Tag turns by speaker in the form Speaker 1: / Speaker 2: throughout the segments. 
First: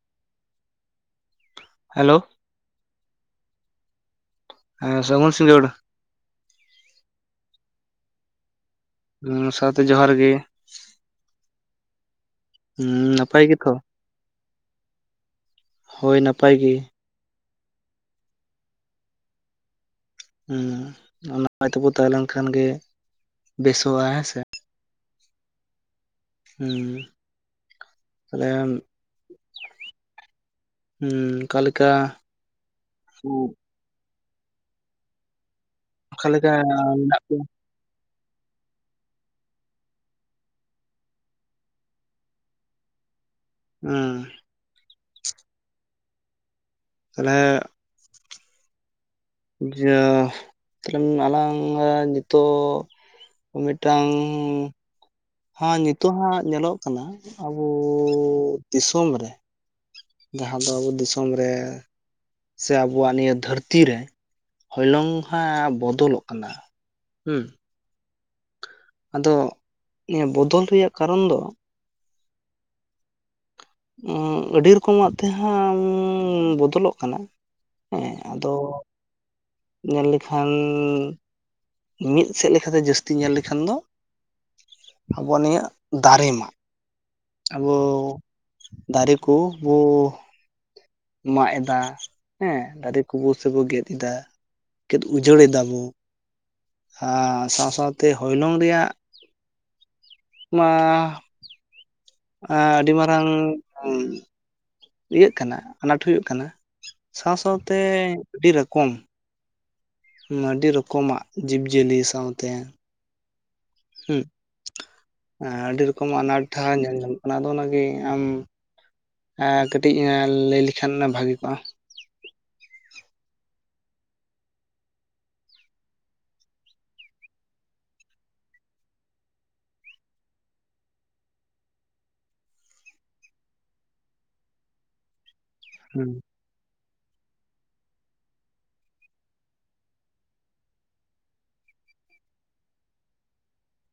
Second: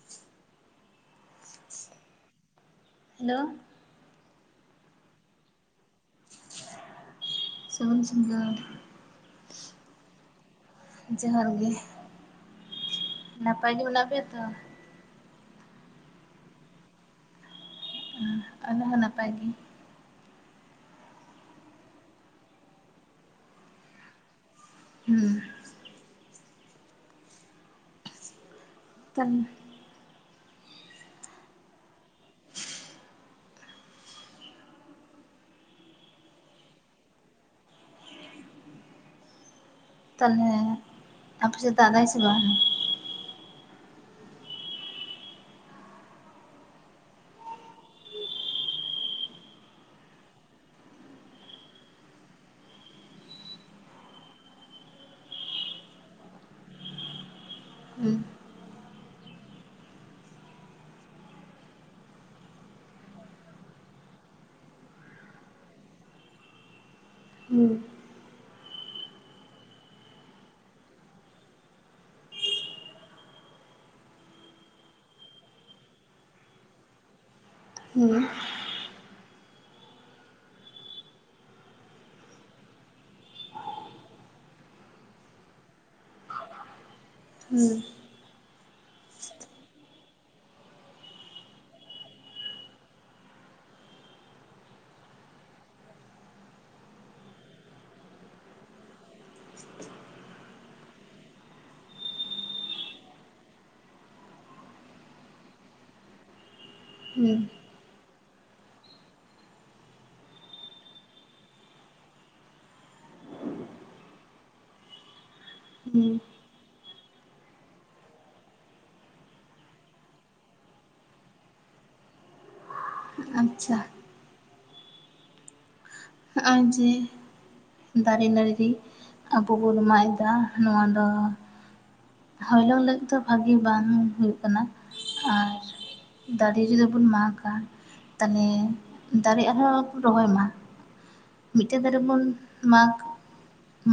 Speaker 1: [inaudible]
Speaker 2: Hello
Speaker 1: hello
Speaker 2: ᱦᱮ ᱥᱟᱹᱜᱩᱱ ᱥᱤᱜᱟᱹᱲ᱾
Speaker 1: ᱥᱟᱹᱜᱩᱱ ᱥᱤᱜᱟᱹᱲ᱾
Speaker 2: ᱚᱸᱻ ᱥᱟᱶᱛᱮ ᱡᱚᱦᱟᱨ ᱜᱮ᱾
Speaker 1: ᱡᱚᱦᱟᱨ ᱜᱮ᱾
Speaker 2: ᱩᱸᱻ ᱱᱟᱯᱟᱭ ᱜᱮᱛᱚ
Speaker 1: ᱜᱮ ᱢᱮᱱᱟᱜ ᱯᱮᱭᱟ ᱛᱚ?
Speaker 2: ᱦᱳᱭ ᱱᱟᱯᱟᱭ ᱜᱮ᱾
Speaker 1: ᱩᱸ ᱟᱞᱮ ᱦᱚᱸ ᱱᱟᱯᱟᱭ ᱜᱤ᱾
Speaker 2: ᱦᱩᱸ ᱱᱟᱯᱟᱭ ᱛᱮᱵᱚ ᱛᱟᱦᱮᱸᱞᱱ ᱠᱷᱟᱱ ᱜᱮ ᱵᱮᱥᱚᱜ-ᱟ ᱦᱮᱸ ᱥᱮ
Speaker 1: ᱦᱮᱸ
Speaker 2: ᱦᱮᱸ ᱛᱟᱦᱞᱮ
Speaker 1: ᱪᱟᱱ
Speaker 2: ᱦᱩᱸ ᱚᱱᱠᱟ ᱞᱮᱠᱟ᱾ ᱦᱚᱸᱜ ᱚᱠᱟ ᱞᱮᱠᱟ ᱢᱮᱱᱟᱜ ᱯᱮᱭᱟ?
Speaker 1: ᱛᱟᱞᱦᱮ ᱟᱯᱮ ᱥᱮᱜ ᱫᱟᱜ ᱮᱫᱟᱭ ᱥᱮ ᱵᱟᱝ?
Speaker 2: ᱮᱸᱻ᱾ ᱛᱟᱦᱚᱞᱮ ᱡᱟ ᱛᱟᱞᱮ ᱟᱞᱟᱝ ᱟᱸᱻ ᱧᱤᱛᱚᱜ ᱢᱤᱫᱴᱟᱝ ᱦᱟᱸ ᱧᱤᱛᱚᱜ ᱦᱟᱸᱜ ᱧᱮᱞᱚᱜ ᱠᱟᱱᱟ ᱟᱵᱩᱻ
Speaker 1: ᱦᱩᱸ
Speaker 2: ᱫᱤᱥᱚᱢ ᱨᱮ᱾ ᱡᱟᱦᱟᱸ ᱫᱚ ᱟᱵᱩ ᱫᱤᱥᱚᱢ ᱨᱮ ᱥᱮ ᱟᱵᱩᱣᱟᱜ ᱱᱤᱭᱟᱹ ᱫᱷᱟᱹᱨᱛᱤ ᱨᱮ ᱦᱚᱞᱚᱝ ᱦᱟᱸᱜ ᱵᱚᱫᱚᱞᱚᱜ ᱠᱟᱱᱟ ᱦᱩᱸ᱾ ᱟᱫᱚ ᱮᱸ ᱵᱚᱫᱚᱞ ᱨᱮᱭᱟᱜ ᱠᱟᱨᱚᱱ ᱫᱚ? ᱚ ᱟᱹᱰᱤ ᱨᱚᱠᱚᱢᱟᱜ ᱛᱮᱦᱟᱸᱜ ᱩᱸ ᱵᱚᱫᱚᱞᱚᱜ ᱠᱟᱱᱟ᱾ ᱦᱮᱸ
Speaker 1: ᱦᱩᱸ
Speaker 2: ᱟᱫᱚ ᱧᱮᱞ ᱞᱮᱠᱷᱟᱱᱼ ᱢᱤᱫ ᱥᱮᱫ ᱞᱮᱠᱟ ᱛᱮ ᱡᱟᱹᱥᱛᱤ ᱧᱮᱞ ᱞᱮᱠᱷᱟᱱ ᱫᱚ ᱟᱵᱚᱣᱟᱜ ᱱᱤᱭᱟᱹ ᱫᱟᱨᱮ ᱢᱟᱜ᱾ ᱟᱵᱚ ᱫᱟᱨᱮ ᱠᱩ ᱜᱚ᱾ ᱢᱟᱜ ᱮᱫᱟ ᱦᱮᱸ ᱫᱟᱨᱮ ᱚᱠᱥᱥᱚᱭᱩ ᱠᱚ ᱜᱮᱫ ᱮᱫᱟ ᱜᱮᱫ ᱩᱡᱟᱹᱲᱮᱫᱟ ᱵᱚ᱾ ᱟᱨ ᱥᱟᱶ ᱥᱟᱶᱛᱮ ᱦᱚᱭᱞᱚᱝ ᱨᱮᱭᱟᱜ ᱢᱟ᱾ ᱟᱻ ᱟᱹᱰᱤ ᱢᱟᱨᱟᱝ ᱩᱸᱻ ᱤᱭᱟᱹᱜ ᱠᱟᱱᱟ ᱟᱱᱟᱴ ᱦᱩᱭᱩᱜ ᱠᱟᱱᱟ᱾ ᱥᱟᱶ
Speaker 1: ᱦᱩᱸ ᱦᱩᱸ
Speaker 2: ᱥᱟᱶᱛᱮ ᱟᱹᱰᱤ ᱨᱚᱠᱚᱢ᱾ ᱩᱢᱻ ᱟᱹᱰᱤ ᱨᱚᱠᱚᱢᱟᱜ ᱡᱤᱵᱽ ᱡᱤᱭᱟᱹᱞᱤ ᱥᱟᱶᱛᱮ᱾ ᱦᱩᱸᱜ ᱮᱸ ᱟᱹᱰᱤ ᱨᱚᱠᱚᱢ
Speaker 1: ᱦᱩᱸ
Speaker 2: ᱟᱱᱟᱴ‌ ᱦᱟᱸᱜ ᱧᱮᱞ ᱧᱟᱢᱚᱜ ᱠᱟᱱᱟ ᱟᱫᱚ ᱚᱱᱟ ᱜᱮ ᱟᱢ ᱟᱨ ᱠᱟᱹᱴᱤᱡ ᱟᱸᱻᱞᱟᱹᱭ ᱞᱮᱠᱷᱟᱱ ᱵᱷᱟᱜᱤ ᱠᱚᱜ-ᱟ?
Speaker 1: ᱟᱪᱪᱷᱟ᱾ ᱦᱚᱸᱜ-ᱚᱭ ᱡᱮ᱾ ᱫᱟᱨᱮ ᱱᱟᱹᱲᱨᱤ ᱟᱵᱚ ᱵᱚᱱ ᱢᱟᱜ ᱮᱫᱟ ᱱᱚᱣᱟ ᱫᱚ᱾ ᱦᱚᱭᱞᱚᱝ ᱞᱟᱹᱜᱤᱫ ᱫᱚ ᱵᱷᱟᱜᱤ ᱵᱟᱝ ᱦᱩᱭᱩᱜ ᱠᱟᱱᱟ ᱟᱨ᱾
Speaker 2: ᱦᱩᱸ᱾
Speaker 1: ᱫᱟᱨᱮ ᱡᱩᱫᱤ ᱵᱚᱱ ᱢᱟᱠᱟ ᱛᱟᱞᱦᱮ ᱫᱟᱨᱮ ᱟᱨᱦᱚᱸ ᱠᱚ ᱨᱚᱦᱚᱭ ᱢᱟ᱾ ᱢᱤᱫᱴᱮᱱ ᱫᱟᱨᱮ ᱵᱚᱱ ᱢᱟᱠᱟᱼ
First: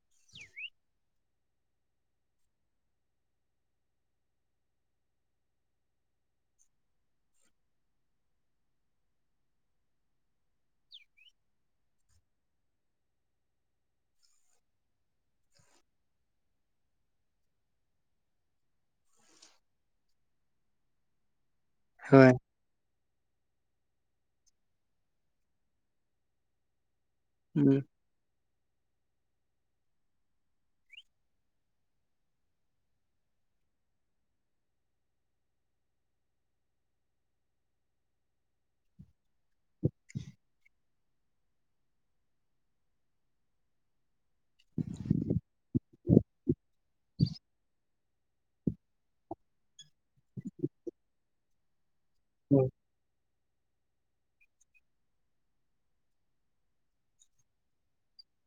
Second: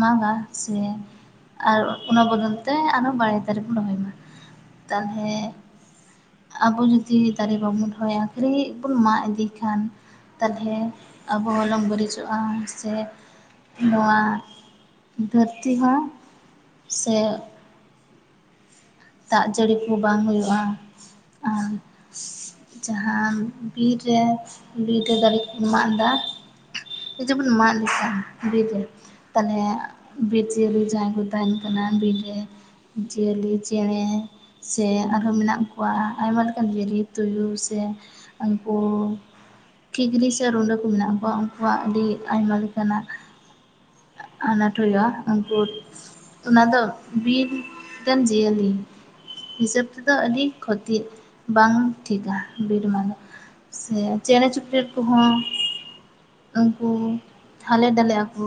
Speaker 1: ᱢᱟᱜᱟ ᱥᱮ ᱟᱨ ᱚᱱᱟ ᱵᱚᱫᱚᱞ ᱛᱮ ᱟᱨᱚᱼ ᱵᱟᱲᱮ ᱫᱟᱨᱮ ᱵᱚᱱ ᱨᱚᱦᱚᱭ ᱢᱟ ᱛᱟᱞᱦᱮᱼᱼ ᱟᱵᱚ ᱡᱩᱫᱤ ᱫᱟᱨᱮ ᱵᱟᱵᱚᱱ ᱨᱚᱦᱚᱭᱟ ᱠᱷᱟᱹᱨᱤ ᱵᱚᱱ ᱢᱟᱜ ᱤᱫᱤ ᱠᱷᱟᱱᱼᱼ ᱛᱟᱦᱚᱞᱮ ᱟᱵᱚ ᱦᱚᱞᱚᱝ ᱵᱟᱹᱤᱡᱚᱜ-ᱟ ᱥᱮ ᱱᱚᱣᱟᱼᱼ ᱫᱷᱟᱹᱨᱛᱤ ᱦᱚᱸ ᱥᱮᱼᱼ ᱫᱟᱜ ᱡᱟᱹᱲᱤ ᱠᱩ ᱵᱟᱝ ᱦᱩᱭᱩᱜ-ᱟ ᱟᱨᱼᱼ
Speaker 2: ᱦᱳᱭ
Speaker 1: ᱡᱟᱦᱟᱸ ᱵᱤᱨ ᱨᱮ ᱵᱤᱨ ᱨᱮ ᱫᱟᱨᱮ ᱠᱚ ᱵᱩ ᱢᱟᱜ ᱫᱟ ᱡᱩᱫᱤ ᱵᱩᱱ ᱢᱟᱜ ᱞᱮᱠᱷᱟᱱ ᱵᱤᱨ ᱨᱮ ᱛᱟᱦᱚᱞᱮ ᱵᱤᱨ ᱡᱤᱭᱟᱹᱞᱤ ᱡᱟᱦᱟᱸᱭ ᱠᱚ ᱛᱟᱦᱮᱱ ᱠᱟᱱᱟ ᱵᱤᱨ ᱨᱮ᱾ ᱡᱤᱭᱟᱹᱞᱤ᱾ ᱪᱮᱬᱮ ᱥᱮ ᱟᱨᱦᱚᱸ ᱢᱮᱱᱟᱜ ᱠᱚᱣᱟ ᱟᱭᱢᱟ ᱞᱮᱠᱟᱱ ᱡᱤᱭᱟᱹᱞᱤ ᱛᱩᱭᱩ ᱥᱮ᱾ ᱩᱱᱠᱚ ᱠᱷᱤᱠᱲᱤ ᱥᱮ ᱨᱩᱰᱟᱹ ᱠᱚ ᱢᱮᱱᱟᱜ ᱠᱚᱣᱟ ᱩᱱᱠᱩᱣᱟᱜ ᱟᱹᱰᱤ ᱟᱭᱢᱟ ᱞᱮᱠᱟᱱᱟᱜ ᱟᱱᱟᱴ ᱦᱩᱭᱩᱜᱼᱟ ᱩᱱᱠᱩ ᱚᱱᱟ ᱫᱚ ᱵᱤᱨ ᱨᱮᱱ ᱡᱤᱭᱟᱹᱞᱤ ᱦᱤᱥᱟᱹᱵᱽ ᱛᱮᱫᱚ ᱟᱹᱰᱤ ᱠᱷᱚᱛᱤ ᱵᱟᱝ ᱴᱷᱤᱠᱟ ᱵᱤᱨ ᱢᱟᱜ ᱟᱜ ᱥᱮ ᱪᱮᱬᱮ ᱪᱩᱯᱲᱤ ᱠᱚᱦᱚᱸ ᱩᱱᱠᱩᱼᱼ ᱦᱟᱞᱮ ᱰᱟᱞᱮᱜ ᱟᱠᱚ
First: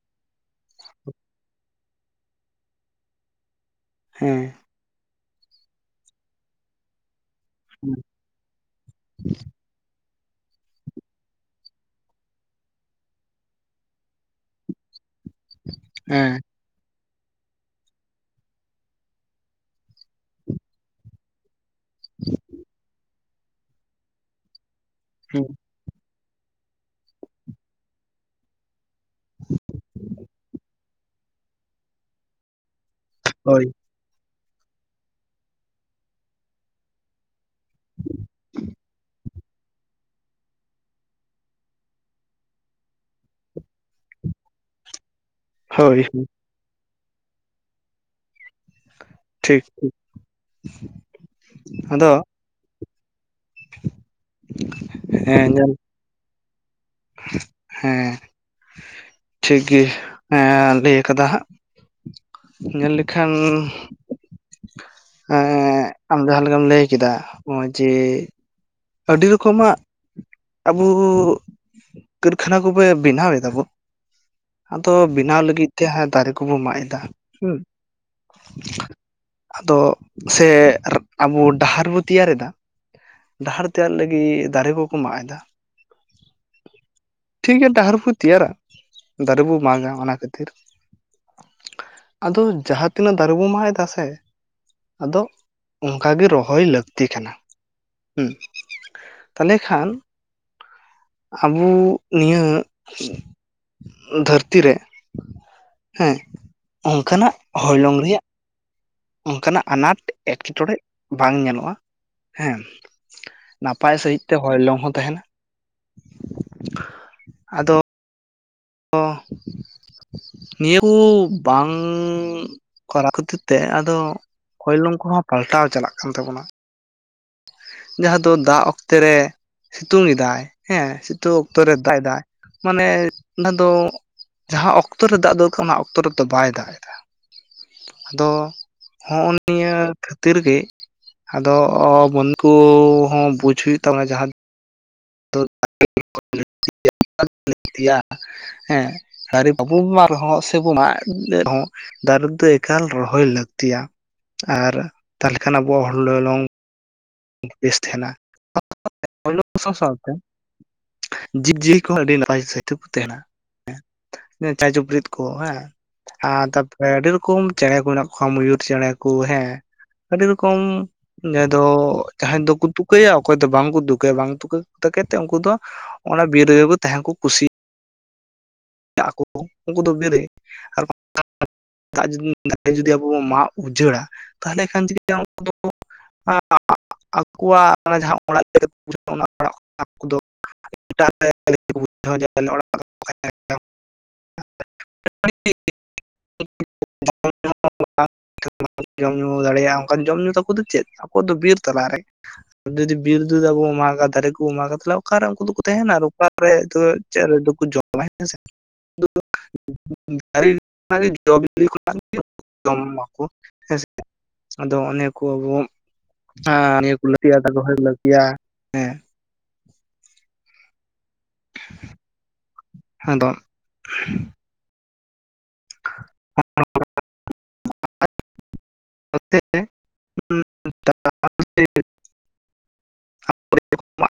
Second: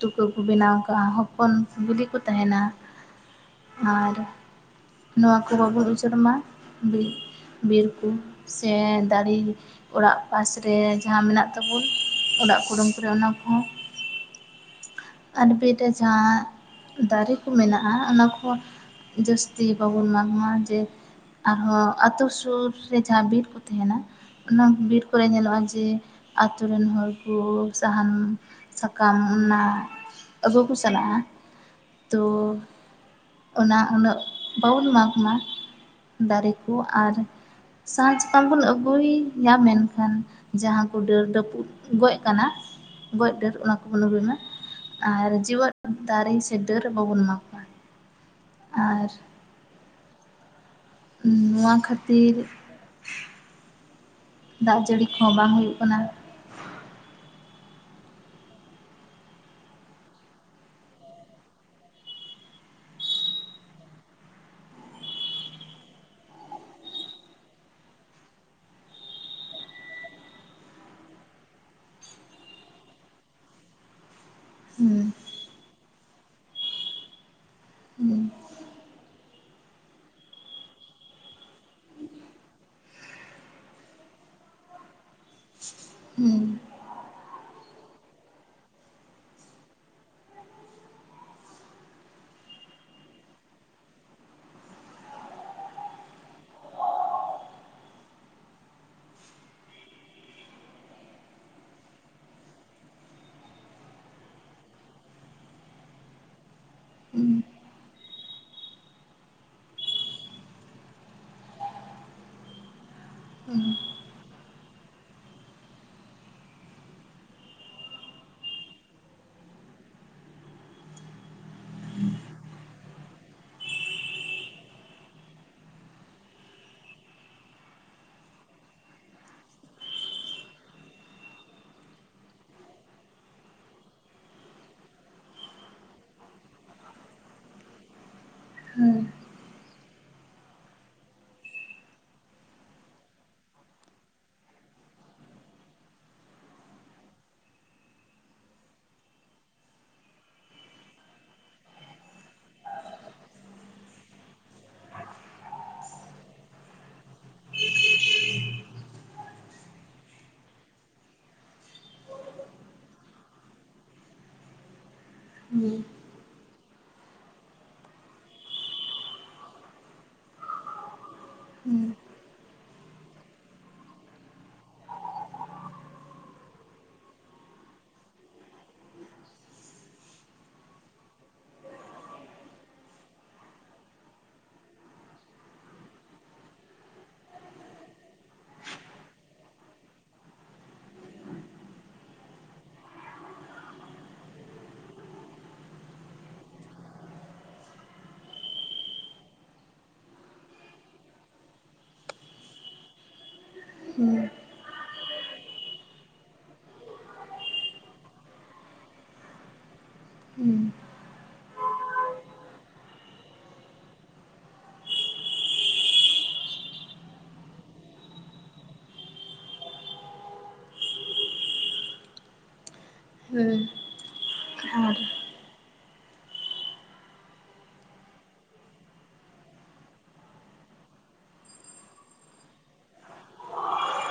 Speaker 1: ᱛᱩᱠᱟᱹ ᱠᱚ ᱵᱮᱱᱟᱣ ᱠᱟᱜ-ᱟ ᱦᱚᱯᱚᱱ ᱡᱩᱫᱤ ᱠᱚ ᱛᱟᱦᱮᱱᱟᱼᱼ ᱟᱨ
Speaker 2: ᱦᱮᱸ
Speaker 1: ᱱᱚᱣᱟ ᱠᱚ ᱵᱟᱵᱚᱱ ᱩᱡᱟᱹᱲ ᱢᱟ ᱵᱤᱨ ᱵᱤᱨᱠᱩ ᱥᱮ ᱫᱟᱨᱮ ᱚᱲᱟᱜ ᱯᱟᱥᱨᱮ ᱡᱟᱦᱟᱸ ᱢᱮᱱᱟᱜ ᱛᱟᱵᱚᱱ ᱚᱲᱟᱜ ᱠᱩᱰᱟᱹᱢ ᱠᱚᱨᱮ ᱚᱱᱟ ᱠᱚᱦᱚᱸ ᱟᱨ ᱵᱤᱨ ᱨᱮ
Speaker 2: ᱦᱮᱸ
Speaker 1: ᱡᱟᱦᱟᱸ ᱫᱟᱨᱮ ᱠᱚ ᱢᱮᱱᱟᱜᱼᱟ ᱚᱱᱟ ᱠᱚ ᱡᱟᱹᱥᱛᱤ ᱵᱟᱵᱚᱱ ᱢᱟᱜᱽ ᱢᱟ ᱡᱮ ᱟᱨᱦᱚᱸ ᱟᱹᱛᱩ ᱥᱩᱨ ᱨᱮ ᱡᱟᱦᱟᱸ ᱵᱤᱨ ᱠᱚ ᱛᱟᱸᱦᱮᱱᱟ ᱚᱱᱟ ᱠᱩ ᱵᱤᱨ ᱠᱚᱨᱮ ᱧᱮᱞᱚᱜᱼᱟ ᱡᱮ ᱟᱛᱳ ᱨᱮᱱ ᱦᱚᱲ ᱠᱚ ᱥᱟᱦᱟᱱ ᱥᱟᱠᱟᱢ ᱚᱱᱟ ᱠᱩ ᱪᱟᱞᱟᱜᱼᱟ ᱛᱚ
Speaker 2: ᱦᱳᱭ
Speaker 1: ᱚᱱᱟ ᱩᱱᱟᱹᱜ ᱵᱟᱵᱩᱱ ᱢᱟᱜᱽ ᱢᱟ ᱫᱟᱨᱮ ᱠᱚ ᱟᱨ ᱥᱟᱦᱟᱱ ᱥᱟᱠᱟᱢ ᱵᱚᱱ ᱟᱹᱜᱩᱭ ᱜᱮᱭᱟ ᱢᱮᱱᱠᱷᱟᱱ᱾ ᱡᱟᱦᱟᱸ ᱠᱚ ᱰᱟᱹᱨ ᱨᱟᱹᱯᱩᱫ ᱜᱚᱡᱽ ᱠᱟᱱᱟ ᱜᱚᱡᱽ ᱰᱟᱹᱨ ᱚᱱᱟ ᱠᱚᱵᱚᱱ ᱟᱹᱜᱩᱭ ᱢᱟ᱾ ᱟᱨ ᱡᱤᱣᱮᱫ
Speaker 2: ᱦᱳᱭ
Speaker 1: ᱫᱟᱨᱮ ᱥᱮ ᱰᱟᱹᱨ ᱵᱟᱵᱚᱱ ᱢᱟᱜᱢᱟ ᱟᱨ
Speaker 2: ᱴᱷᱤᱠ
Speaker 1: ᱱᱚᱣᱟ
Speaker 2: ᱟᱫᱚ
Speaker 1: ᱠᱷᱟᱹᱛᱤᱨ ᱫᱟᱜ ᱡᱟᱹᱲᱤ ᱠᱚᱦᱚᱸ
Speaker 2: ᱦᱮᱸ
Speaker 1: ᱵᱟᱝ
Speaker 2: ᱧᱮᱞ
Speaker 1: ᱦᱩᱭᱩᱜ ᱠᱟᱱᱟ᱾
Speaker 2: ᱦᱮᱸ ᱴᱷᱤᱠ ᱜᱮ ᱮᱸ ᱞᱟᱹᱭ ᱠᱟᱫᱟ ᱦᱟᱸᱜ᱾ ᱧᱮᱞ ᱞᱮᱠᱷᱟᱱ ᱮᱸ ᱟᱢ ᱡᱟᱦᱟᱸ ᱞᱮᱠᱟᱢ ᱞᱟᱹᱭ ᱠᱮᱫᱟ ᱱᱚᱜᱼᱚᱭ ᱡᱮ ᱟᱹᱰᱤ ᱨᱚᱠᱚᱢᱟᱜ ᱟᱵᱚ ᱠᱟᱹᱨᱠᱷᱟᱱᱟ ᱠᱚᱵᱮ ᱵᱮᱱᱟᱣ ᱮᱫᱟᱵᱚ᱾ ᱟᱫᱚ
Speaker 1: ᱦᱩᱸ
Speaker 2: ᱵᱮᱱᱟᱣ ᱞᱟᱹᱜᱤᱫ ᱛᱮ ᱦᱟᱸᱜ ᱫᱟᱨᱮ ᱠᱚᱵᱚᱱ ᱢᱟᱜ ᱮᱫᱟ ᱦᱮᱸ
Speaker 1: ᱦᱩᱸ
Speaker 2: ᱟᱫᱚ ᱥᱮ ᱟᱵᱚ ᱰᱟᱦᱟᱨ ᱵᱚ ᱛᱮᱭᱟᱨᱮᱫᱟ ᱰᱟᱦᱟᱨ ᱛᱮᱭᱟᱨ ᱞᱟᱹᱜᱤᱫ ᱫᱟᱨᱮ ᱠᱚᱠᱚ ᱢᱟᱜᱽ ᱮᱫᱟ᱾
Speaker 1: ᱦᱩᱸ
Speaker 2: ᱴᱷᱤᱠ ᱜᱮᱭᱟ ᱰᱟᱦᱟᱨ ᱠᱚ ᱛᱮᱭᱟᱨᱟ ᱾ ᱫᱟᱨᱮ ᱵᱚ ᱢᱟᱜᱟ ᱚᱱᱟ ᱠᱷᱟᱹᱛᱤᱨ᱾ ᱟᱫᱚ ᱡᱟᱦᱟᱸ ᱛᱤᱱᱟᱹᱜ ᱫᱟᱨᱮ ᱵᱚᱱ ᱢᱟᱜ ᱮᱫᱟ ᱥᱮ ᱟᱫᱚ ᱚᱱᱠᱟ ᱜᱮ ᱨᱚᱦᱚᱭ ᱞᱟᱹᱠᱛᱤ ᱠᱟᱱᱟ᱾ ᱦᱮᱸ ᱛᱟᱦᱚᱞᱮ ᱠᱷᱟᱱ ᱟᱵᱚ ᱱᱤᱭᱟᱹ ᱫᱷᱟᱹᱨᱛᱤ ᱨᱮ ᱦᱮᱸ
Speaker 1: ᱦᱩᱸ
Speaker 2: ᱚᱱᱠᱟᱱᱟᱜ ᱦᱚᱞᱚᱝ ᱨᱮᱭᱟᱜ ᱚᱱᱠᱟᱱᱟᱜ ᱟᱱᱟᱴ ᱮᱸᱴᱠᱮᱴᱚᱬᱮ ᱵᱟᱝ ᱧᱮᱞᱚᱜᱼᱟ ᱦᱮᱸ᱾
Speaker 1: ᱦᱩᱸ
Speaker 2: ᱱᱟᱯᱟᱭ ᱥᱟᱺᱦᱤᱡ ᱛᱮ ᱦᱚᱭᱞᱚᱝ ᱦᱚᱸ ᱛᱟᱦᱮᱱᱟ ᱟᱫᱚ ᱚ ᱱᱤᱭᱟᱹ ᱠᱚ ᱵᱟᱝ ᱠᱚᱨᱟᱣ ᱠᱷᱟᱹᱛᱤᱨ ᱛᱮ ᱟᱫᱚ᱾ ᱠᱚᱭᱞᱚᱝ ᱠᱚᱦᱚᱸ ᱯᱟᱞᱴᱟᱣ ᱪᱟᱞᱟᱜ ᱠᱟᱱ ᱛᱟᱵᱚᱱᱟ᱾ ᱡᱟᱦᱟᱸ ᱫᱚ ᱫᱟᱜᱽ ᱚᱠᱛᱮ ᱨᱮ ᱥᱤᱛᱩᱝ ᱮᱫᱟᱭ ᱦᱮᱸ ᱥᱤᱛᱩᱝ ᱚᱠᱛᱚ ᱨᱮᱭ ᱫᱟᱜ ᱮᱫᱟᱭ ᱢᱟᱱᱮ ᱚᱱᱟ ᱫᱚ ᱡᱟᱦᱟᱸ ᱚᱠᱛᱚ ᱨᱮ ᱫᱟᱜ ᱫᱚᱨᱠᱟᱨ ᱚᱱᱟ ᱚᱠᱛᱚ ᱨᱮᱫᱚ ᱵᱟᱭ ᱫᱟᱜ ᱮᱫᱟ ᱟᱫᱚ
Speaker 1: ᱦᱩᱸ
Speaker 2: ᱦᱚᱜᱼᱚᱭ ᱱᱤᱭᱟᱹ ᱠᱷᱟᱹᱛᱤᱨ ᱜᱮ ᱟᱫᱚ ᱩᱱᱠᱩ ᱦᱚᱸ ᱵᱩᱡᱽ ᱦᱩᱭᱩᱜ ᱛᱟᱵᱚᱱᱟ ᱡᱟᱦᱟᱸ [unintelligible] ᱫᱟᱨᱮ ᱵᱟᱵᱚ ᱢᱟᱜ ᱨᱮᱦᱚᱸ ᱥᱮᱵᱚ ᱢᱟᱜ ᱮᱫ ᱨᱮᱦᱚᱸ ᱫᱟᱨᱮ ᱫᱚ ᱮᱠᱟᱞ ᱨᱚᱦᱚᱭ ᱞᱟᱹᱠᱛᱤᱭᱟ ᱟᱨ ᱛᱟᱦᱚᱞᱮ ᱠᱷᱟᱱ ᱟᱵᱚᱣᱟᱜ [unintelligible] ᱵᱮᱥ ᱛᱟᱦᱮᱱᱟ ᱥᱟᱶᱛᱮ ᱡᱤᱵᱽᱼᱡᱤᱭᱟᱹᱞᱤ ᱠᱚᱦᱚᱸ ᱟᱹᱰᱤ ᱱᱟᱯᱟᱭ ᱥᱛᱮ ᱠᱚ ᱛᱟᱦᱮᱱᱟ ᱦᱮᱸ ᱪᱟᱭ ᱪᱩᱯᱨᱤᱫ ᱠᱚ ᱠᱚ ᱦᱮᱸ
Speaker 1: ᱦᱩᱸ
Speaker 2: ᱟ ᱛᱟᱯᱚᱨᱮ ᱟᱹᱰᱤ ᱨᱚᱠᱚᱢ ᱪᱮᱬᱮ ᱠᱚ ᱢᱮᱱᱟᱜ ᱠᱚᱣᱟ ᱢᱚᱭᱩᱨ ᱪᱮᱬᱮ ᱠᱚ ᱦᱮᱸ ᱟᱹᱰᱤ ᱨᱚᱠᱚᱢ ᱡᱟᱦᱟᱸᱭ ᱫᱚ ᱡᱟᱦᱟᱸᱭ ᱫᱚᱠᱚ ᱛᱩᱠᱟᱹᱭᱟ ᱚᱠᱚᱭ ᱫᱚ ᱵᱟᱝᱠᱚ ᱛᱩᱠᱟᱹᱭᱟ ᱵᱟᱝ ᱛᱩᱠᱟᱹ ᱛᱟᱠᱮ ᱛᱮ ᱩᱱᱠᱩ ᱫᱚ ᱚᱱᱟ ᱵᱤᱨ ᱨᱮ ᱠᱚ ᱛᱟᱦᱮᱸᱱ ᱠᱚ ᱠᱩᱥᱤᱭᱟᱜᱼᱟ ᱟᱠᱚ ᱩᱱᱠᱩ ᱫᱚ ᱵᱤᱨᱮ ᱟᱨ [unintelligible] ᱫᱟᱜ ᱫᱟᱨᱮ ᱡᱩᱫᱤ ᱟᱵᱚ ᱵᱚᱱ ᱢᱟᱜ ᱩᱡᱟᱹᱲᱟ ᱛᱟᱦᱚᱞᱮ ᱠᱷᱟᱱ ᱡᱩᱫᱤ [inaudible] [inaudible] ᱟᱠᱚᱣᱟᱜ ᱡᱟᱦᱟᱸ ᱚᱲᱟᱜ ᱟᱜ ᱮᱟᱜᱷᱟᱹᱣᱟ ᱚᱲᱟᱜ [unintelligible] [unintelligible] [unintelligible] [unintelligible] ᱡᱚᱢ ᱧᱩ ᱫᱟᱲᱮᱭᱟᱜᱼᱟ ᱚᱱᱠᱟᱱ ᱡᱚᱢ ᱧᱩ ᱛᱟᱠᱚ ᱫᱚ ᱪᱮᱫ ᱟᱠᱚ ᱫᱚ ᱵᱤᱨ ᱛᱟᱞᱟᱨᱮ ᱡᱩᱫᱤ ᱵᱤᱨ ᱡᱩᱫᱤ ᱟᱵᱚ ᱵᱚ ᱢᱟᱜᱟ
Speaker 1: ᱦᱩᱸ
Speaker 2: ᱫᱟᱨᱮ ᱠᱚ ᱢᱟᱜᱟ ᱛᱟᱦᱞᱮ ᱚᱠᱟᱨᱮ ᱩᱱᱠᱩ ᱫᱚᱠᱚ ᱛᱮᱦᱮᱱᱟ ᱟᱨ ᱚᱠᱟᱨᱮ ᱪᱮᱫ ᱨᱮᱫᱚᱠᱚ ᱡᱚᱢᱟ ᱦᱮᱸ ᱥᱮ [unintelligible]
Speaker 1: ᱦᱩᱸ
Speaker 2: ᱟᱫᱚ ᱚᱱᱤᱭᱟᱹ ᱠᱚ ᱟᱵᱚ ᱱᱤᱭᱟᱹ ᱠᱚ ᱞᱟᱹᱠᱛᱜᱤᱭᱟ ᱫᱚᱦᱚᱭ ᱞᱟᱹᱠᱛᱤᱭᱟ ᱦᱮᱸ [inaudible]
Speaker 1: ᱦᱮᱸ ᱟᱨ
Speaker 2: [unintelligible] [unintelligible] [unintelligible]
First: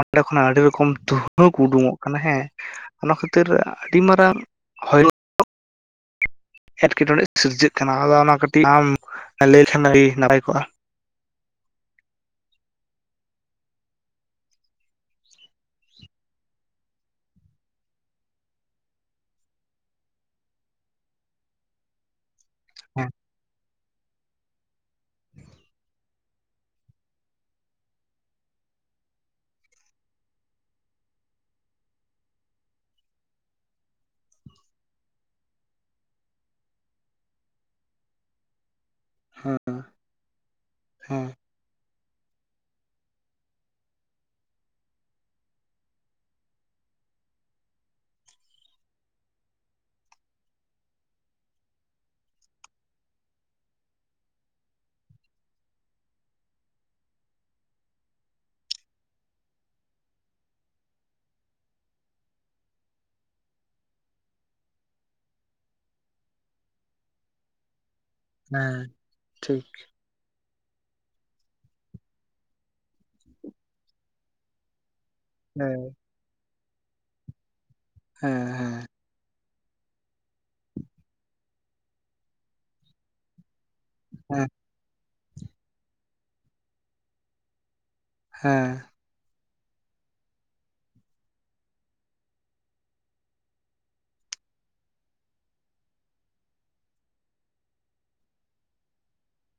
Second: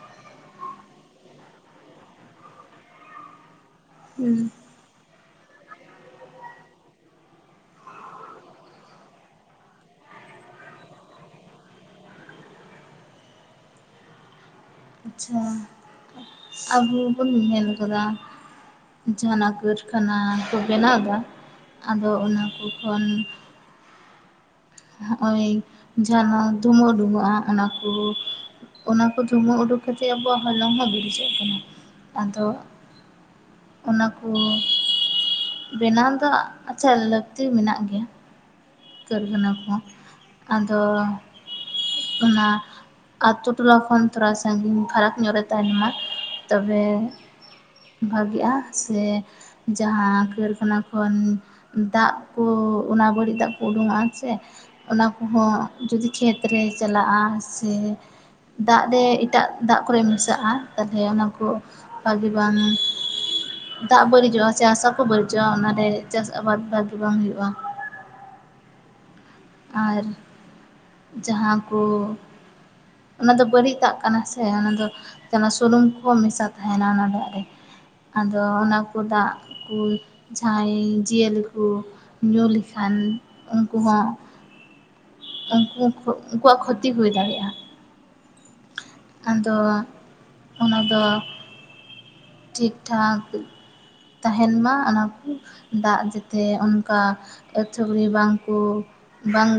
Speaker 2: ᱚᱸᱰᱮ ᱠᱷᱚᱱᱟᱜ ᱟᱹᱰᱤ ᱨᱚᱠᱚᱢ ᱫᱷᱩᱦᱟᱹ ᱠᱚ ᱩᱰᱩᱠᱚᱜ ᱠᱟᱱᱟ ᱦᱮᱸ ᱚᱱᱟ ᱠᱷᱟᱹᱛᱤᱨ ᱟᱹᱰᱤ
Speaker 1: ᱦᱩᱸ
Speaker 2: ᱢᱟᱨᱟᱝ ᱦᱚᱭᱚ ᱮᱴᱠᱮᱴᱚᱬᱮ ᱥᱤᱨᱡᱟᱹᱜ ᱠᱟᱱᱟ ᱟᱫᱚ ᱚᱱᱟ ᱠᱟᱹᱴᱤᱡ ᱟᱢ ᱞᱟᱹᱭ ᱞᱮᱠᱷᱟᱱ ᱟᱹᱰᱤ ᱱᱟᱯᱟᱭ ᱠᱚᱜᱼᱟ
Speaker 1: ᱟᱪᱪᱷᱟ ᱟᱵᱚ ᱵᱚᱱ ᱧᱮᱞ ᱠᱟᱫᱟ ᱡᱟᱦᱟᱱᱟᱜ ᱠᱟᱹᱨᱠᱷᱟᱱᱟ ᱠᱚ ᱵᱮᱱᱟᱣᱫᱟ ᱟᱫᱚ ᱚᱱᱟ ᱠᱚ ᱠᱷᱚᱱ
Speaker 2: ᱦᱮᱸ
Speaker 1: ᱱᱚᱜᱼᱚᱭ ᱡᱟᱦᱟᱸᱱᱟᱜ ᱫᱷᱩᱢᱟᱹᱰᱩᱵᱚᱜᱼᱟ ᱚᱱᱟ ᱠᱚ ᱚᱱᱟ ᱠᱚ ᱫᱷᱩᱢᱟᱹ ᱩᱰᱩᱠ ᱠᱟᱛᱮᱫ ᱟᱵᱚᱣᱟᱜ ᱦᱚᱞᱚᱝ ᱦᱚᱸ ᱵᱟᱹᱲᱤᱡᱚᱜ ᱠᱟᱱᱟ ᱟᱫᱚ ᱚᱱᱟ ᱠᱚ ᱵᱮᱱᱟᱣ ᱫᱚ ᱟᱪᱪᱷᱟ ᱞᱟᱹᱠᱛᱤ ᱢᱮᱱᱟᱜ ᱜᱮᱭᱟ ᱠᱟᱹᱨᱜᱷᱟᱱᱟ ᱠᱚ
Speaker 2: ᱦᱮᱸ
Speaker 1: ᱟᱫᱚ
Speaker 2: ᱦᱮᱸ
Speaker 1: ᱚᱱᱟ ᱟᱛᱳ ᱴᱚᱞᱟ ᱠᱷᱚᱱ ᱛᱷᱚᱲᱟ ᱥᱟᱺᱜᱤᱧ ᱯᱷᱟᱨᱟᱠ ᱧᱚᱜ ᱨᱮ ᱛᱟᱦᱮᱱ ᱢᱟ ᱛᱚᱵᱮ ᱵᱷᱟᱜᱤᱮᱜᱼᱟ ᱥᱮ ᱡᱟᱦᱟᱸ ᱠᱟᱹᱨᱠᱷᱟᱱᱟ ᱠᱷᱚᱱ ᱫᱟᱜ ᱠᱚ ᱚᱱᱟ ᱵᱟᱹᱲᱤᱡ ᱫᱟᱜ ᱩᱰᱩᱝᱚᱜᱼᱟ ᱥᱮ ᱚᱱᱟ ᱠᱚᱦᱚᱸ ᱡᱩᱫᱤ ᱠᱷᱮᱛ ᱨᱮ ᱪᱟᱞᱟᱜᱼᱟ ᱥᱮ ᱫᱟᱜ ᱨᱮ ᱮᱴᱟᱜ ᱫᱟᱜ ᱠᱚᱨᱮ ᱢᱮᱥᱟᱜᱼᱟ ᱛᱟᱞᱚᱦᱮ ᱚᱱᱟᱠᱚ ᱯᱵᱤᱵᱟᱱ [unintelligible] ᱫᱟᱜ ᱵᱟᱹᱲᱤᱡᱚᱜᱼᱟ ᱦᱟᱥᱟ ᱠᱚ ᱵᱟᱹᱲᱤᱡᱚᱜᱼᱟ ᱚᱱᱟᱨᱮ ᱪᱟᱥ ᱟᱵᱟᱫᱽ ᱵᱷᱟᱜᱤ ᱵᱟᱝ ᱦᱩᱭᱩᱜᱼᱟ
Speaker 2: ᱦᱮᱸ ᱴᱷᱤᱠ
Speaker 1: ᱟᱨ ᱡᱟᱦᱟᱸ ᱠᱚ ᱚᱱᱟᱫᱚ ᱵᱟᱹᱲᱤᱡ ᱫᱟᱜ ᱠᱟᱱᱟ ᱥᱮ ᱚᱱᱟᱫᱚ
Speaker 2: ᱦᱮᱸ
Speaker 1: ᱥᱩᱱᱩᱢ ᱠᱚᱦᱚᱸ ᱢᱮᱥᱟ ᱛᱟᱦᱮᱱᱟ ᱚᱱᱟ ᱫᱟᱜ ᱨᱮ
Speaker 2: ᱦᱮᱸ
Speaker 1: ᱟᱫᱚ
Speaker 2: ᱦᱮᱸ
Speaker 1: ᱚᱱᱟ
Speaker 2: ᱦᱮᱸ
Speaker 1: ᱠᱚ ᱫᱟᱜ ᱠᱩ ᱡᱟᱦᱟᱸᱭ ᱡᱤᱭᱟᱹᱞᱤ ᱠᱩ ᱧᱩ ᱞᱮᱠᱷᱟᱱ ᱩᱱᱠᱩ ᱦᱚᱸ
Speaker 2: ᱦᱮᱸ
Speaker 1: ᱩᱱᱠᱩ ᱩᱱᱠᱩᱣᱟᱜ ᱠᱷᱚᱛᱤ ᱦᱩᱭ ᱫᱟᱲᱮᱭᱟᱜᱼᱟ
Speaker 2: ᱦᱮᱸ
Speaker 1: ᱟᱫᱚ ᱚᱱᱟᱫᱚ ᱴᱷᱤᱠ ᱴᱷᱟᱠ ᱛᱟᱦᱮᱱ ᱢᱟ ᱚᱱᱟ ᱠᱚ ᱫᱟᱜ ᱡᱟᱛᱮ ᱚᱱᱠᱟ ᱟᱹᱛᱷᱟᱹᱣᱲᱤ ᱵᱟᱝᱠᱚ ᱵᱟᱝ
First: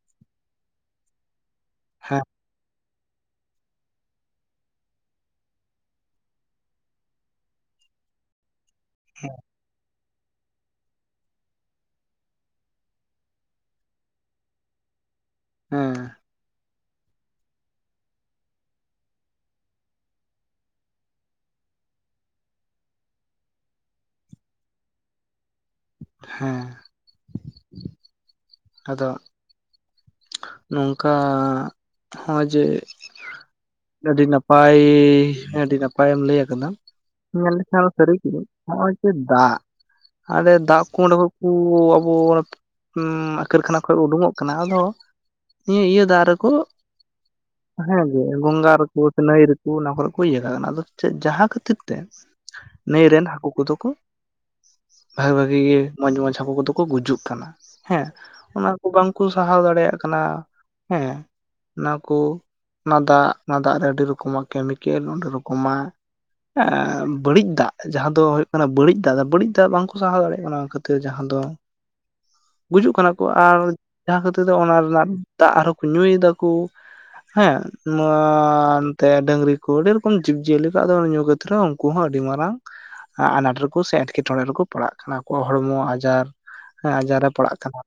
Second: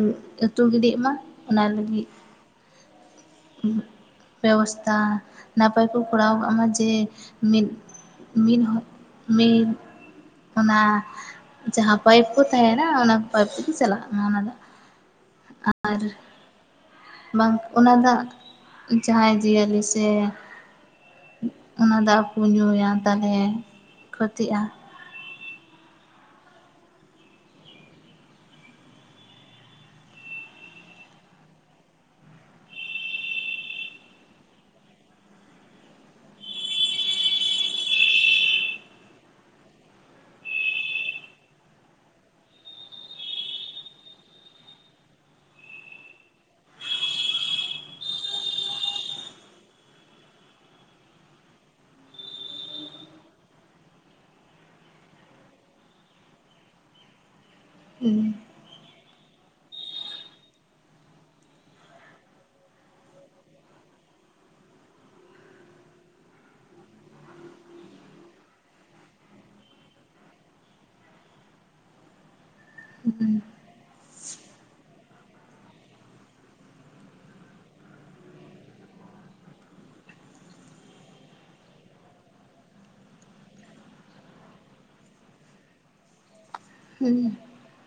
Speaker 1: ᱟᱹᱛᱩ ᱜᱤᱰᱤᱜ ᱢᱟ ᱚᱱᱟ ᱞᱟᱹᱜᱤᱫ
Speaker 2: [unintelligible]
Speaker 1: ᱵᱮᱵᱚᱥᱛᱷᱟ ᱱᱟᱯᱟᱭ ᱠᱚ ᱠᱚᱨᱟᱣ ᱠᱟᱜ ᱢᱟ ᱡᱮ ᱢᱤᱫ ᱢᱤᱫ ᱦᱚᱸ ᱢᱤᱫ ᱚᱱᱟ ᱡᱟᱦᱟᱸ ᱯᱟᱭᱤᱯ ᱠᱚ ᱛᱟᱦᱮᱱᱟ ᱚᱱᱟ ᱯᱟᱭᱤᱯ ᱛᱮᱜᱮ ᱪᱟᱞᱟᱜ ᱢᱟ ᱚᱱᱟ ᱫᱚ
Speaker 2: ᱦᱮᱸ
Speaker 1: ᱟᱨ ᱵᱟᱝ ᱚᱱᱟ ᱫᱟᱜ ᱡᱟᱦᱟᱸᱭ ᱡᱤᱭᱟᱹᱞᱤ ᱥᱮ ᱚᱱᱟ ᱫᱟᱜ ᱠᱚ ᱧᱩᱭᱟ ᱛᱟᱦᱞᱮ ᱠᱷᱚᱛᱤᱜᱼᱟ
Speaker 2: ᱦᱮᱸ ᱟᱫᱚ ᱱᱚᱝᱠᱟ ᱦᱚᱸ ᱡᱮ ᱟᱹᱰᱤ ᱱᱟᱯᱟᱭ ᱟᱹᱰᱤ ᱱᱟᱯᱟᱭᱮᱢ ᱞᱟᱹᱭ ᱟᱠᱟᱫᱟ᱾ ᱢᱮᱱ‌ ᱞᱮᱠᱷᱟᱱ ᱥᱟᱹᱨᱤ ᱜᱮ ᱱᱚᱜ-ᱚᱭ ᱡᱮ ᱫᱟᱜ ᱟᱞᱮ ᱫᱟᱜ ᱠᱚ ᱚᱸᱰᱮ ᱠᱷᱚᱡ ᱠᱩ ᱟᱵᱚ ᱦᱢ ᱠᱟᱹᱨᱠᱷᱟᱱᱟ ᱠᱷᱚᱡ ᱩᱰᱩᱠᱚᱜ ᱠᱟᱱᱟ ᱟᱫᱚ ᱱᱤ-ᱤᱭᱟᱹ ᱫᱟᱜ ᱨᱮ ᱠᱚ
Speaker 1: [unintelligible]
Speaker 2: ᱦᱮᱸ ᱜᱮ ᱜᱚᱸᱝᱜᱟ ᱨᱮᱠᱚ ᱥᱮ ᱱᱟᱹᱭ ᱨᱮᱠᱚ ᱚᱱᱟ ᱠᱚᱨᱮ ᱠᱚ ᱤᱭᱟᱹ ᱠᱟᱜ ᱠᱟᱱᱟ ᱟᱫᱚ ᱪᱮᱫ ᱡᱟᱦᱟᱸ ᱠᱷᱟᱹᱛᱤᱨ ᱛᱮ ᱱᱟᱹᱭ ᱨᱮᱱ ᱦᱟᱹᱠᱩ ᱠᱚᱫᱚ ᱠᱚ ᱵᱷᱟᱜᱤ ᱵᱷᱟᱜᱤ ᱜᱮ ᱢᱚᱸᱡᱽ ᱢᱚᱸᱡᱽ ᱦᱟᱹᱠᱩ ᱠᱚᱫᱚ ᱠᱚ ᱜᱩᱡᱩᱜ ᱠᱟᱱᱟ ᱦᱮᱸ ᱚᱱᱟ ᱠᱚ ᱵᱟᱝᱠᱚ ᱥᱟᱦᱟᱣ ᱫᱟᱲᱮᱭᱟᱜ ᱠᱟᱱᱟ ᱦᱮᱸ ᱚᱱᱟ ᱠᱚ ᱚᱱᱟ ᱫᱟᱜ ᱚᱱᱟ ᱫᱟᱜ ᱨᱮ ᱟᱹᱰᱤ ᱨᱚᱠᱚᱢᱟᱜ ᱠᱮᱢᱤᱠᱮᱞ ᱚᱸᱰᱮ ᱨᱚᱠᱚᱢᱟᱜ ᱵᱟᱹᱲᱤᱡ ᱫᱟᱜ ᱡᱟᱦᱟᱸ ᱫᱚ ᱦᱩᱭᱩᱜ ᱠᱟᱱᱟ ᱵᱟᱹᱲᱤᱡ ᱫᱟᱜ ᱵᱟᱹᱲᱤᱡ ᱫᱟᱜ ᱵᱟᱝᱠᱚ ᱥᱟᱦᱟᱣ ᱫᱟᱲᱮᱭᱟᱜ ᱠᱟᱱᱟ ᱚᱱᱟ ᱠᱷᱟᱹᱛᱮᱤᱨ ᱡᱟᱦᱟᱸ ᱫᱚ
Speaker 1: [inaudible]
Speaker 2: ᱜᱩᱡᱩᱜ ᱠᱟᱱᱟ ᱠᱚ
Speaker 1: ᱦᱮᱸ
Speaker 2: ᱟᱨ ᱡᱟᱦᱟᱸ ᱠᱷᱟᱹᱛᱤᱨ ᱛᱮ ᱚᱱᱟ ᱨᱮᱱᱟᱜ ᱫᱟᱜ ᱟᱨᱦᱚᱸ ᱠᱚ ᱧᱩᱭ ᱮᱫᱟᱠᱚ᱾ ᱦᱮᱸ ᱱᱚᱣᱟ ᱮᱱᱛᱮ ᱰᱟᱝᱨᱤ ᱠᱚ ᱟᱹᱰᱤ ᱰᱷᱮᱨᱠᱷᱚᱱ ᱡᱤᱵ-ᱡᱤᱭᱟᱹᱞᱤ ᱠᱚ ᱟᱫᱚ ᱧᱩ ᱠᱟᱛᱮᱜ ᱛᱚ ᱩᱱᱠᱩ ᱦᱚᱸ ᱟᱹᱰᱤ ᱢᱟᱨᱟᱝ ᱟᱱᱟᱴ ᱨᱮᱠᱚ ᱥᱮ ᱮᱸᱴᱠᱮᱴᱚᱬᱮ ᱨᱮᱠᱚ ᱯᱟᱲᱟᱜ ᱠᱟᱱᱟ ᱟᱠᱚᱣᱟᱜ ᱦᱚᱲᱢᱚ ᱟᱡᱟᱨ ᱦᱮᱸ ᱟᱡᱟᱨ ᱨᱮ ᱯᱟᱲᱟᱜ ᱠᱟᱱᱟ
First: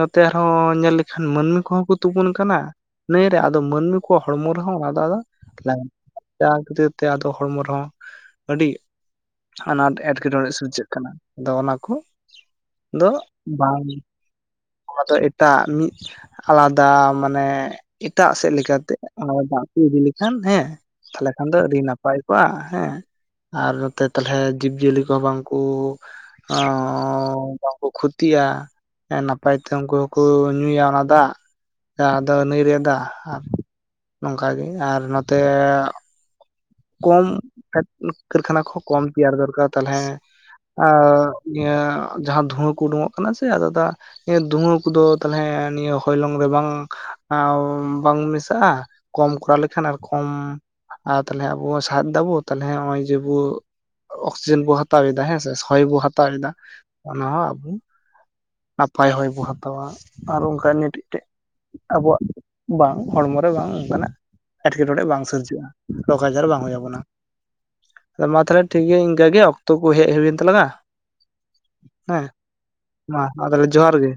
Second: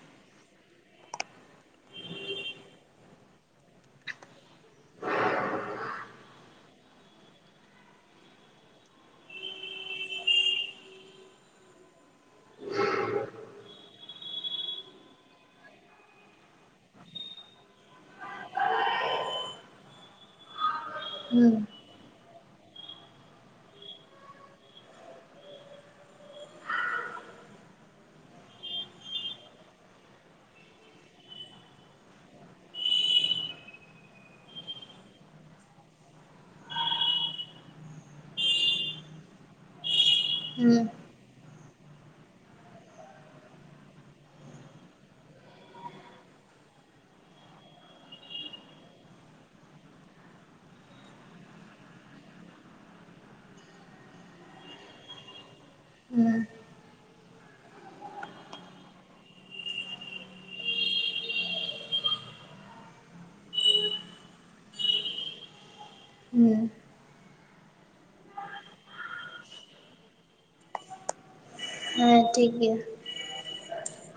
Speaker 2: ᱱᱚᱛᱮ ᱟᱨᱦᱚᱸ ᱧᱮᱞ ᱞᱮᱠᱷᱟᱱ ᱢᱟᱹᱱᱢᱤ ᱠᱚᱦᱚᱸ ᱠᱚ ᱛᱩᱯᱩᱱ ᱠᱟᱱᱟ᱾ ᱱᱟᱹᱭ ᱨᱮ ᱟᱫᱚ ᱢᱟᱹᱱᱢᱤ ᱠᱚᱣᱟᱜ ᱦᱚᱲᱢᱚ ᱨᱮᱦᱚᱸ ᱚᱱᱟ ᱫᱚ ᱟᱫᱟ ᱮᱞᱟᱝ ᱡᱟᱦᱟᱸ ᱠᱷᱟᱹᱛᱤᱨ ᱛᱮ ᱟᱫᱚ ᱦᱚᱲᱢᱚ ᱨᱮᱦᱚᱸ ᱟᱹᱰᱤ ᱟᱱᱟᱴ ᱮᱴᱠᱮᱴᱚᱬᱮ ᱥᱤᱨᱡᱟᱹᱜ ᱠᱟᱱᱟ ᱟᱫᱚ ᱚᱱᱟ ᱠᱚ ᱫᱚ ᱵᱟᱝ ᱚᱱᱟ ᱫᱚ ᱮᱴᱟᱜ ᱢᱤᱫ ᱟᱞᱟᱫᱟ ᱢᱟᱱᱮ ᱮᱴᱟᱜ ᱥᱮᱫ ᱞᱮᱠᱟᱛᱮ ᱚᱱᱟ ᱫᱟᱜ ᱠᱚ ᱤᱫᱤ ᱞᱮᱠᱷᱟᱱ ᱦᱮᱸ ᱛᱟᱦᱞᱮ ᱠᱷᱟᱱ ᱫᱚ
Speaker 1: ᱦᱮᱸ
Speaker 2: ᱟᱹᱰᱤ ᱱᱟᱯᱟᱭ ᱠᱚᱜᱼᱟ ᱦᱮᱸ ᱟᱨ ᱱᱚᱛᱮ ᱛᱟᱞᱦᱮ ᱡᱤᱵᱽ-ᱡᱤᱭᱟᱹᱞᱤ ᱠᱚᱦᱚᱸ ᱵᱟᱝᱠᱚ ᱚᱸᱻ ᱵᱟᱝᱠᱚ ᱠᱷᱚᱛᱤᱭᱟ ᱮᱸ ᱱᱟ ᱱᱟᱯᱟᱭ ᱛᱮ ᱩᱱᱠᱩ ᱦᱚᱠᱚᱸ ᱧᱩᱭᱟ ᱚᱱᱟ ᱫᱟᱜ᱾ ᱡᱟᱦᱟᱸ ᱫᱚ ᱱᱟᱹᱭ ᱨᱮᱭᱟᱜ ᱫᱟᱜ ᱟᱨ ᱱᱚᱝᱠᱟ ᱜᱮ ᱟᱨ ᱱᱚᱛᱮ ᱠᱚᱢ ᱠᱟᱹᱨᱠᱷᱟᱱᱟ ᱠᱚᱦᱚᱸ ᱠᱚᱢ ᱛᱮᱭᱟᱨ ᱫᱚᱨᱠᱟᱨ ᱛᱟᱞᱦᱮ
Speaker 1: ᱦᱮᱸ
Speaker 2: ᱟᱨ ᱱᱤᱭᱟᱹ ᱡᱟᱦᱟᱸ ᱫᱷᱩᱣᱟᱹ ᱠᱚ ᱩᱰᱩᱠᱚᱜ ᱠᱟᱱᱟ ᱥᱮ ᱟᱫᱚ ᱫᱟᱜ ᱫᱷᱩᱣᱟᱹ ᱠᱚᱫᱚ ᱛᱟᱞᱦᱮ ᱱᱤᱭᱟᱹ ᱦᱚᱭᱞᱚᱝ ᱨᱮ ᱵᱟᱝ ᱵᱟᱝ ᱢᱮᱥᱟᱜᱼᱟ? ᱠᱚᱢ ᱠᱚᱨᱟᱣ ᱞᱮᱠᱷᱟᱱ ᱟᱨ ᱠᱚᱢ ᱛᱟᱞᱦᱮ ᱟᱵᱚ ᱥᱟᱦᱮᱫ ᱮᱫᱟᱵᱚ ᱛᱟᱞᱦᱮ ᱱᱚᱜ ᱚᱭ ᱡᱮᱵᱚ ᱚᱠᱥᱤᱡᱮᱱ ᱵᱚ ᱦᱟᱛᱟᱣ ᱮᱫᱟ ᱦᱮᱸᱥᱮ ᱦᱚᱭ ᱵᱚ ᱦᱟᱛᱟᱣᱮᱫᱟ ᱚᱱᱟ ᱦᱚᱸ ᱟᱵᱚ ᱱᱟᱯᱟᱭ ᱦᱚᱭ ᱵᱚ ᱦᱟᱛᱟᱣᱟ ᱟᱨ ᱚᱱᱠᱟ ᱜᱤ ᱴᱤᱫᱴᱮᱡ ᱟᱵᱚᱣᱟᱜ ᱵᱟᱝ ᱦᱚᱲᱢᱚ ᱨᱮ ᱵᱟᱝ ᱚᱱᱠᱟᱱᱟᱜ ᱮᱴᱠᱮᱴᱚᱬᱮ ᱵᱟᱝ ᱥᱤᱨᱡᱟᱹᱜ-ᱟ᱾ ᱨᱳᱜ ᱟᱡᱟᱨ
Speaker 1: ᱦᱮᱸ
Speaker 2: ᱵᱟᱝ ᱦᱩᱭ ᱟᱵᱚᱱᱟ᱾ ᱟᱫᱚ ᱢᱟ ᱛᱷᱟᱞᱮ ᱴᱷᱤᱠᱜ ᱜᱮᱭᱟ ᱤᱱᱠᱟᱹ ᱜᱮ ᱚᱠᱛᱚ ᱠᱚ ᱦᱮᱡ ᱦᱩᱭᱮᱱ ᱛᱟᱞᱟᱝᱟ᱾
Speaker 1: ᱦᱮᱸ ᱴᱷᱤᱠ ᱜᱮᱭᱟ᱾
Speaker 2: ᱢᱟ ᱟᱫᱚᱞᱮ ᱡᱚᱦᱟᱨ ᱜᱮ᱾